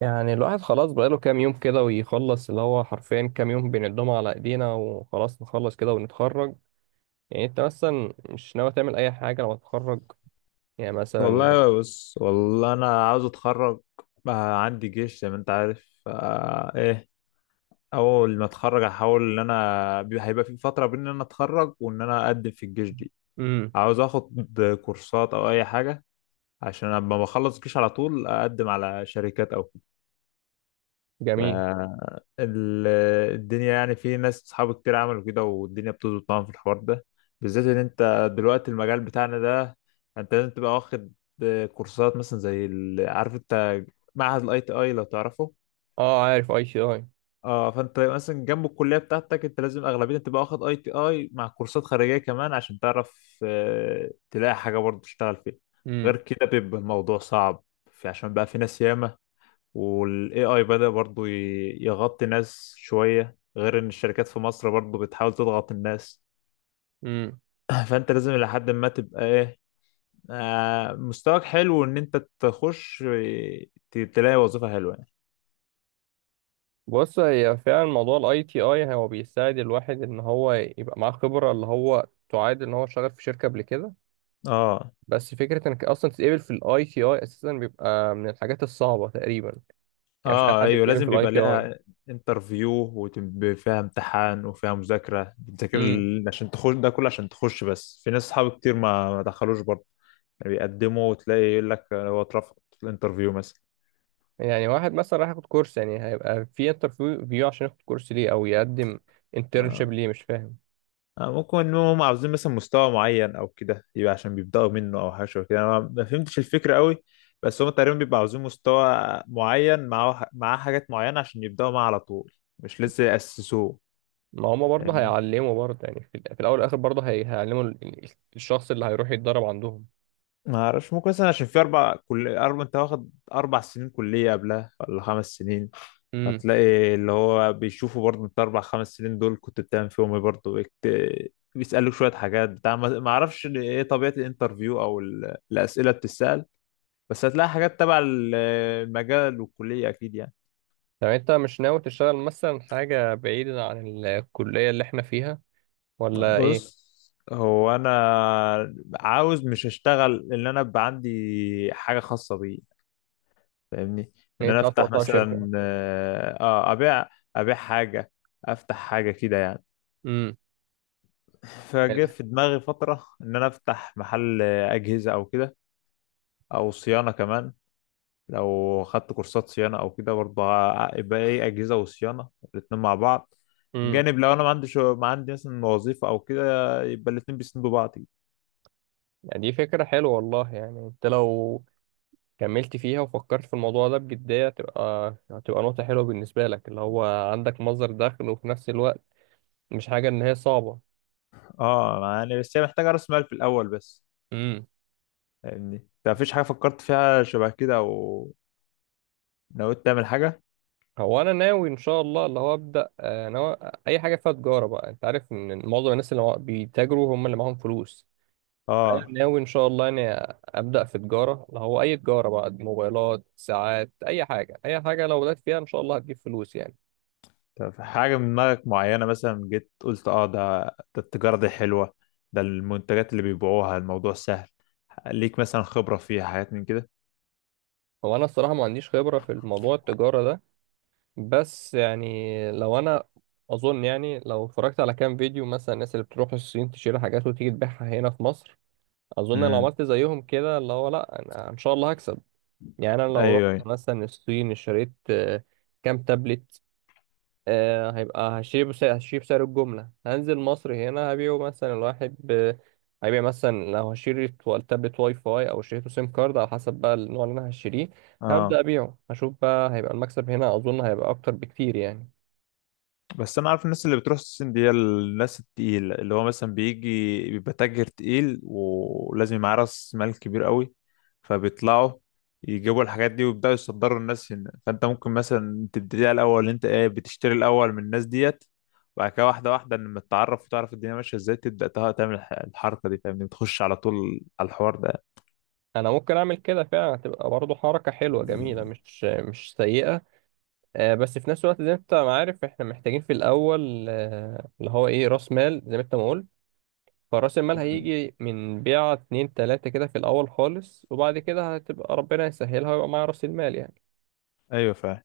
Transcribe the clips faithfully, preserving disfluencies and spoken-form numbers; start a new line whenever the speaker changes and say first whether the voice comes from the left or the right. right: يعني الواحد خلاص بقاله كام يوم كده ويخلص اللي هو حرفيا كام يوم بنقدمه على ايدينا وخلاص نخلص كده ونتخرج. يعني انت مثلا مش ناوي تعمل اي حاجة لما تتخرج؟ يعني مثلا.
left: والله بص والله انا عاوز اتخرج. آه، عندي جيش زي ما انت عارف آه ايه. اول ما اتخرج هحاول ان انا بي- هيبقى في فتره بين ان انا اتخرج وان انا اقدم في الجيش دي.
right: امم.
left: عاوز اخد كورسات او اي حاجه عشان لما بخلص الجيش على طول اقدم على شركات او
right: جميل.
left: ال- الدنيا، يعني في ناس صحابي كتير عملوا كده والدنيا بتظبط معاهم في الحوار ده. بالذات ان انت دلوقتي المجال بتاعنا ده، انت لازم تبقى واخد كورسات مثلا زي ال- عارف انت معهد الاي تي اي لو تعرفه.
right: اه، عارف اي تي اي.
left: اه، فانت مثلا جنب الكليه بتاعتك انت لازم اغلبيه تبقى واخد اي تي اي مع كورسات خارجيه كمان عشان تعرف، آه، تلاقي حاجه برضه تشتغل فيها. غير
right: امم.
left: كده بيبقى الموضوع صعب. في- عشان بقى في ناس ياما، وال A I بدأ برضو ي- يغطي ناس شوية، غير إن الشركات في مصر برضو بتحاول تضغط الناس.
right: امم.
left: فأنت لازم لحد ما تبقى إيه، آه، مستواك حلو إن أنت تخش، ت- تلاقي وظيفة حلوة يعني.
right: بص، هي فعلا موضوع الاي تي اي هو بيساعد الواحد ان هو يبقى معاه خبرة اللي هو تعادل ان هو شغال في شركة قبل كده.
left: آه.
right: بس فكرة انك اصلا تتقبل في الاي تي اي اساسا بيبقى من الحاجات الصعبة تقريبا. يعني مش اي
left: آه،
right: حد
left: أيوه
right: بيتقبل في
left: لازم
right: الاي
left: بيبقى
right: تي
left: لها انترفيو، وفيها امتحان وفيها مذاكرة بتذاكر
right: اي.
left: ال- عشان تخش ده كله عشان تخش. بس في ناس أصحابي كتير ما ما دخلوش برضه. يعني بيقدموا وتلاقي يقول لك هو اترفض في الانترفيو مثلا.
right: يعني واحد مثلا راح ياخد كورس، يعني هيبقى في انترفيو عشان ياخد كورس ليه او يقدم انترنشيب
left: آه.
right: ليه؟ مش فاهم.
left: آه، ممكن ان هم عاوزين مثلا مستوى معين او كده يبقى عشان بيبداوا منه او حاجه شبه كده. انا ما ما فهمتش الفكره قوي. بس هم تقريبا بيبقوا عاوزين مستوى معين معاه معاه حاجات معينه عشان يبداوا معاه على طول، مش لسه ياسسوه.
right: ما هما برضه
left: فاهمني.
right: هيعلموا برضه، يعني في, ال- في الاول والاخر برضه هي- هيعلموا ال- ال- الشخص اللي هيروح يتدرب عندهم.
left: ما اعرفش، ممكن مثلا عشان في اربع، كل اربع، انت واخد اربع سنين كليه قبلها ولا خمس سنين.
right: امم.
left: هتلاقي اللي هو بيشوفوا برضه انت اربع خمس سنين دول كنت بتعمل فيهم ايه. برضه بيت- بيسألوك شويه حاجات بتاع. ما ما اعرفش ايه طبيعه الانترفيو او ال- الاسئله بتسأل. بس هتلاقي حاجات تبع ال- المجال والكلية أكيد يعني.
right: طب انت مش ناوي تشتغل مثلا حاجة بعيدة عن الكلية اللي احنا فيها، ولا ايه؟
left: بص، هو أنا عاوز مش أشتغل، إن أنا أبقى عندي حاجة خاصة بي. فاهمني؟ إن
right: يعني
left: أنا
right: انت عايز
left: أفتح
right: تطلع شركة؟
left: مثلا، آه آه، أبيع، أبيع حاجة، أفتح حاجة كده يعني.
right: امم.
left: فجه في دماغي فترة إن أنا أفتح محل أجهزة أو كده، أو صيانة كمان. لو خدت كورسات صيانة أو كده برضه ه- يبقى إيه، أجهزة وصيانة الاتنين مع بعض.
right: امم.
left: وجانب لو أنا ما عنديش، ما عندي مثلا وظيفة أو كده، يبقى الاتنين بيسندوا بعض كده.
right: يعني دي فكرة حلوة والله. يعني انت لو كملت فيها وفكرت في الموضوع ده بجدية تبقى هتبقى نقطة حلوة بالنسبة لك، اللي هو عندك مصدر دخل، وفي نفس الوقت مش حاجة إن هي صعبة.
left: اه، يعني بس هي محتاجة رأس مال في الأول بس.
right: امم.
left: فاهمني أنت؟ مفيش حاجة فكرت فيها شبه كده أو نويت تعمل حاجة؟
right: هو أنا ناوي إن شاء الله اللي هو أبدأ، آه، ناوي أي حاجة فيها تجارة بقى. أنت عارف إن معظم الناس اللي مع- بيتاجروا هم اللي معاهم فلوس. أنا
left: اه.
right: ناوي إن شاء الله إني أبدأ في تجارة، اللي هو أي تجارة بقى، موبايلات، ساعات، أي حاجة. أي حاجة لو بدأت فيها إن شاء الله هتجيب فلوس يعني.
left: طب حاجة من دماغك معينة، مثلا جيت قلت اه ده، ده التجارة دي حلوة، ده المنتجات اللي بيبيعوها الموضوع سهل، ليك مثلا خبرة فيها حاجات من كده؟
right: هو أنا الصراحة ما عنديش خبرة في الموضوع التجارة ده. بس يعني لو انا اظن، يعني لو اتفرجت على كام فيديو مثلا الناس اللي بتروح الصين تشيل حاجات وتيجي تبيعها هنا في مصر، اظن لو
left: امم.
right: عملت زيهم كده اللي هو، لا انا ان شاء الله هكسب. يعني انا لو رحت
left: أيوه أيوه.
right: مثلا الصين، اشتريت، آه، كام تابلت، آه، هيبقى هشتري بسعر هشتري بسعر الجملة، هنزل مصر هنا هبيعه مثلا الواحد ب- هيبيع مثلا. لو هشتري تو- تابلت واي فاي او اشتريته سيم كارد، على حسب بقى النوع اللي انا هشتريه. هبدأ
left: اه
right: ابيعه هشوف بقى، هيبقى المكسب هنا اظن هيبقى اكتر بكتير يعني.
left: بس انا عارف الناس اللي بتروح الصين دي هي الناس التقيل، اللي هو مثلا بيجي بيبقى تاجر تقيل ولازم يبقى معاه راس مال كبير قوي، فبيطلعوا يجيبوا الحاجات دي ويبداوا يصدروا الناس هنا. فانت ممكن مثلا تبتدي على الاول، انت ايه، بتشتري الاول من الناس ديت، وبعد كده واحده واحده لما تتعرف وتعرف الدنيا ماشيه ازاي تبدا تها- تعمل الح- الحركه دي. فاهمني، تخش على طول على الحوار ده.
right: انا ممكن اعمل كده فعلا، هتبقى برضه حركه حلوه جميله مش مش سيئه. آه، بس في نفس الوقت زي ما انت ما عارف، احنا محتاجين في الاول، آه، اللي هو ايه، راس مال، زي ما انت ما قلت. فراس المال
left: مم.
right: هيجي من بيعه اتنين تلاته كده في الاول خالص، وبعد كده هتبقى ربنا يسهلها ويبقى معايا راس المال يعني.
left: ايوه فاهم.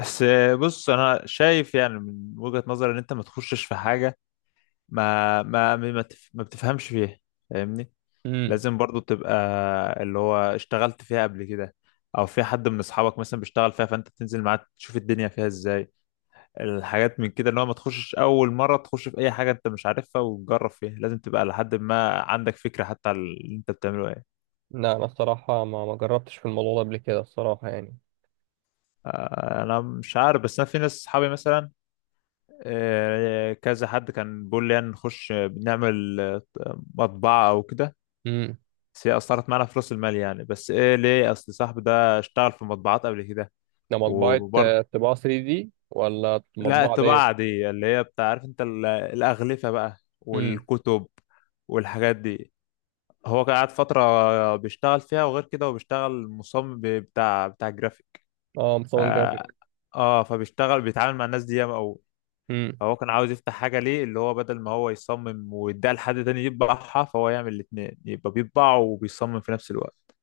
left: بس بص، انا شايف يعني من وجهة نظري ان انت ما تخشش في حاجه ما ما ما تف- ما بتفهمش فيها. فاهمني؟
right: امم.
left: لازم برضو تبقى اللي هو اشتغلت فيها قبل كده، او في حد من اصحابك مثلا بيشتغل فيها فانت تنزل معاه تشوف الدنيا فيها ازاي، الحاجات من كده. اللي هو ما تخشش اول مره تخش في اي حاجه انت مش عارفها وتجرب فيها، لازم تبقى لحد ما عندك فكره حتى على اللي انت بتعمله ايه.
right: لا انا الصراحه ما ما جربتش في الموضوع ده قبل كده الصراحه يعني.
left: آه، انا مش عارف، بس انا في ناس اصحابي مثلا، آه، كذا حد كان بيقول لي يعني نخش بنعمل، آه، مطبعه او كده.
right: امم.
left: بس هي أثرت معانا في رأس المال يعني. بس إيه ليه، أصل صاحبي ده اشتغل في مطبعات قبل كده.
right: ده مطبعه، آه،
left: وبرضه،
right: طباعه ثري دي ولا
left: لا
right: مطبعه عاديه؟
left: الطباعة دي اللي هي بتاع عارف أنت ال- الأغلفة بقى
right: امم.
left: والكتب والحاجات دي. هو كان قاعد فترة بيشتغل فيها، وغير كده هو بيشتغل مصمم بتاع بتاع جرافيك.
right: اه،
left: ف...
right: مصمم جرافيك.
left: اه، فبيشتغل بيتعامل مع الناس دي ياما أوي. فهو كان عاوز يفتح حاجة ليه، اللي هو بدل ما هو يصمم ويديها لحد تاني يطبعها، فهو يعمل الاتنين يبقى بيطبع وبيصمم في نفس الوقت.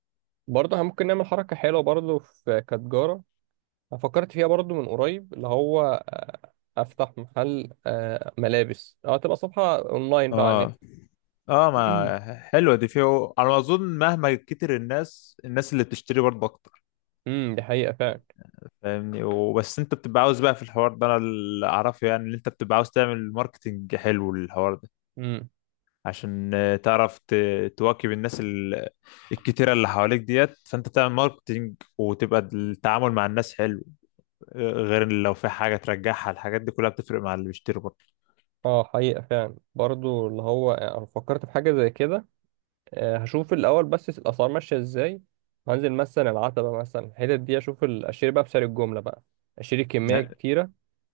right: برضه احنا ممكن نعمل حركة حلوة برضه في كتجارة. أنا فكرت فيها برضه من قريب، اللي هو، آه، أفتح محل، آه، ملابس. أه، تبقى صفحة أونلاين بقى على النت.
left: اه. اه ما حلوه دي، فيه انا اظن مهما كتر الناس، الناس اللي بتشتري برضه اكتر.
right: امم، دي حقيقة فعلا.
left: فاهمني؟ وبس انت بتبقى عاوز بقى في الحوار ده، انا اللي اعرفه يعني ان انت بتبقى عاوز تعمل ماركتنج حلو للحوار ده،
right: امم.
left: عشان آه، تعرف ت- تواكب الناس ال- الكتيره اللي حواليك ديت. فانت تعمل ماركتنج وتبقى التعامل مع الناس حلو. آه، غير إن لو في حاجه ترجعها، الحاجات دي كلها بتفرق مع اللي بيشتري برضه.
right: اه حقيقة فعلا. برضه اللي هو، آه، أنا فكرت في حاجة زي كده. آه، هشوف الأول بس الأسعار ماشية ازاي. هنزل مثلا العتبة مثلا الحتت دي، أشوف ال- أشتري بقى بسعر الجملة بقى. أشتري كمية
left: يعني
right: كتيرة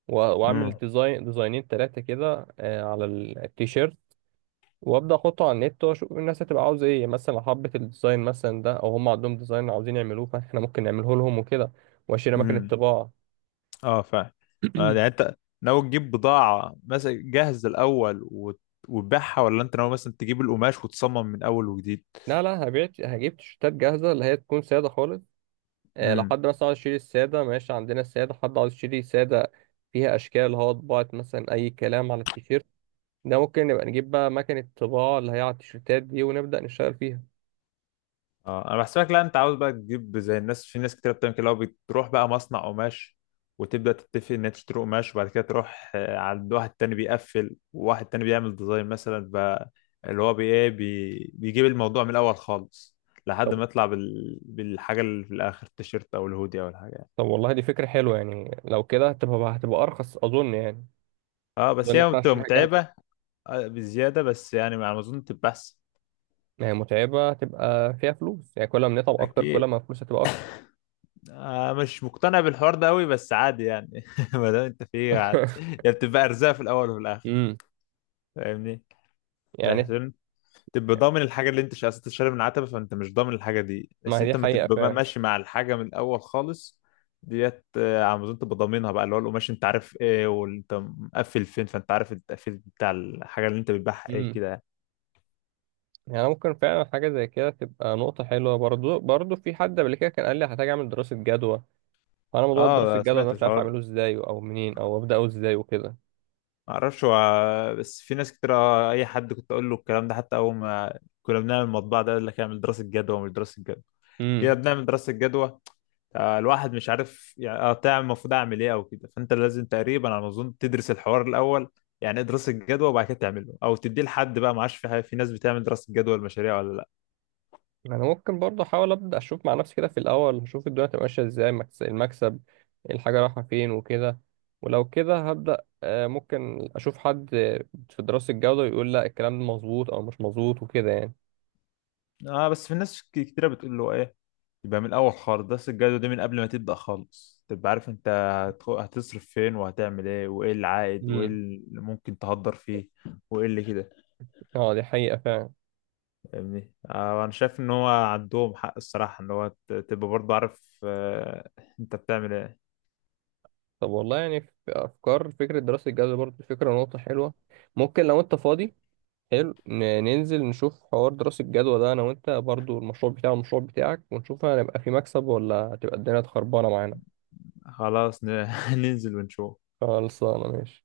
right: و- وأعمل ديزاين، ديزاينين، تلاتة كده، آه، على التيشيرت. وابدا احطه على النت واشوف الناس هتبقى عاوزه ايه. مثلا لو حبت الديزاين مثلا ده، او هم عندهم ديزاين عاوزين يعملوه فاحنا ممكن نعمله لهم وكده. واشيل اماكن
left: امم.
right: الطباعه.
left: اه فعلا. آه، يعني انت ناوي تجيب بضاعة مثلا جاهز الأول وت- وتبيعها، ولا انت ناوي مثلا تجيب القماش وتصمم من أول وجديد؟
right: لا لا، هبيع هجيب تيشيرتات جاهزه اللي هي تكون ساده خالص. آه، لو
left: امم.
right: حد مثلا عاوز يشتري الساده، ماشي، عندنا الساده. حد عاوز يشتري ساده فيها اشكال، اللي هو طباعه مثلا اي كلام على التيشيرت، ده ممكن نبقى نجيب بقى مكنه الطباعه اللي هي على التيشيرتات دي، ونبدا نشتغل فيها.
left: اه انا بحسبك، لا، انت عاوز بقى تجيب زي الناس، في ناس كتير بتعمل كده اللي هو بتروح بقى مصنع قماش وتبدأ تتفق ان انت تشتري قماش، وبعد كده تروح، آه، عند واحد تاني بيقفل، وواحد تاني بيعمل ديزاين مثلا بقى. اللي هو بي ايه بي بيجيب الموضوع من الأول خالص لحد
right: طب،
left: ما يطلع بال... بالحاجة اللي في الآخر، التيشيرت أو الهودي أو الحاجة يعني.
right: طب والله دي فكره حلوه يعني. لو كده هتبقى هتبقى ارخص اظن يعني.
left: اه
right: اظن
left: بس
right: ان
left: هي
right: انا
left: بتبقى
right: هشتريها
left: متعبة.
right: جاهزه.
left: آه، بزيادة بس يعني، على ما أظن تبقى أحسن.
right: ما هي متعبة تبقى فيها فلوس يعني. كل ما نتعب أكتر كل
left: أكيد.
right: ما الفلوس هتبقى أكتر.
left: آه مش مقتنع بالحوار ده أوي، بس عادي يعني. ما دام أنت فيه عادي يعني، بتبقى أرزاق في الأول وفي الآخر.
right: امم.
left: فاهمني؟ ده
right: يعني
left: عشان تبقى ضامن الحاجة، اللي أنت مش عايز تشتري من العتبة فأنت مش ضامن الحاجة دي،
right: ما
left: بس
right: هي دي
left: أنت ما
right: حقيقة
left: تبقى بقى
right: فعلا.
left: ماشي مع الحاجة من الأول خالص. ديت آه، على ما أظن تبقى ضامنها بقى، اللي هو القماش أنت عارف إيه، وأنت مقفل فين، فأنت عارف التقفيل بتاع الحاجة اللي أنت بتبيعها إيه
right: امم.
left: كده يعني.
right: يعني ممكن فعلا حاجة زي كده تبقى نقطة حلوة برضو برضو في حد قبل كده كان قال لي هحتاج أعمل دراسة جدوى. فأنا موضوع دراسة
left: اه
right: الجدوى أنا
left: سمعت
right: مش عارف
left: الحوار.
right: أعمله إزاي أو منين أو أبدأه إزاي وكده.
left: معرفش هو، بس في ناس كتير، آه، اي حد كنت اقول له الكلام ده حتى اول ما كنا بنعمل المطبعه ده يقول لك اعمل دراسه جدوى، مش دراسه جدوى. جينا
right: امم.
left: بنعمل دراسه جدوى، آه، الواحد مش عارف يعني، آه، تعمل، المفروض اعمل ايه او كده. فانت لازم تقريبا على ما اظن تدرس الحوار الاول، يعني ايه دراسه جدوى، وبعد كده تعمله او تديه لحد بقى، ما عادش في حاجه، في ناس بتعمل دراسه جدوى المشاريع ولا لا.
right: ما انا ممكن برضه احاول ابدا اشوف مع نفسي كده في الاول، اشوف الدنيا هتبقى ماشيه ازاي، مكس- المكسب إيه، الحاجه رايحه فين وكده. ولو كده هبدا، آه، ممكن اشوف حد، آه، في دراسه الجوده يقول لا الكلام ده مظبوط او مش مظبوط وكده يعني.
left: اه بس في ناس ك- كتيره بتقول له ايه، يبقى من الاول خالص دراسه الجدوى دي من قبل ما تبدا خالص تبقى عارف انت هتخ- هتصرف فين وهتعمل ايه وايه العائد وايه
right: امم.
left: اللي ممكن تهدر فيه وايه اللي كده.
right: اه، دي حقيقه فعلا.
left: فاهمني؟ آه، انا شايف ان هو عندهم حق الصراحه، ان هو ت- تبقى برضه عارف، آه، انت بتعمل ايه.
right: طب والله يعني في افكار، فكره دراسه الجوده برضه فكره نقطه حلوه. ممكن لو انت فاضي، حلو، ن- ننزل نشوف حوار دراسه الجدوى ده انا وانت، برضه المشروع بتاعي والمشروع بتاعك، ونشوف هنبقى في مكسب ولا هتبقى الدنيا خربانه معانا.
left: خلاص ن- ننزل ونشوف.
right: خلصانه، ماشي.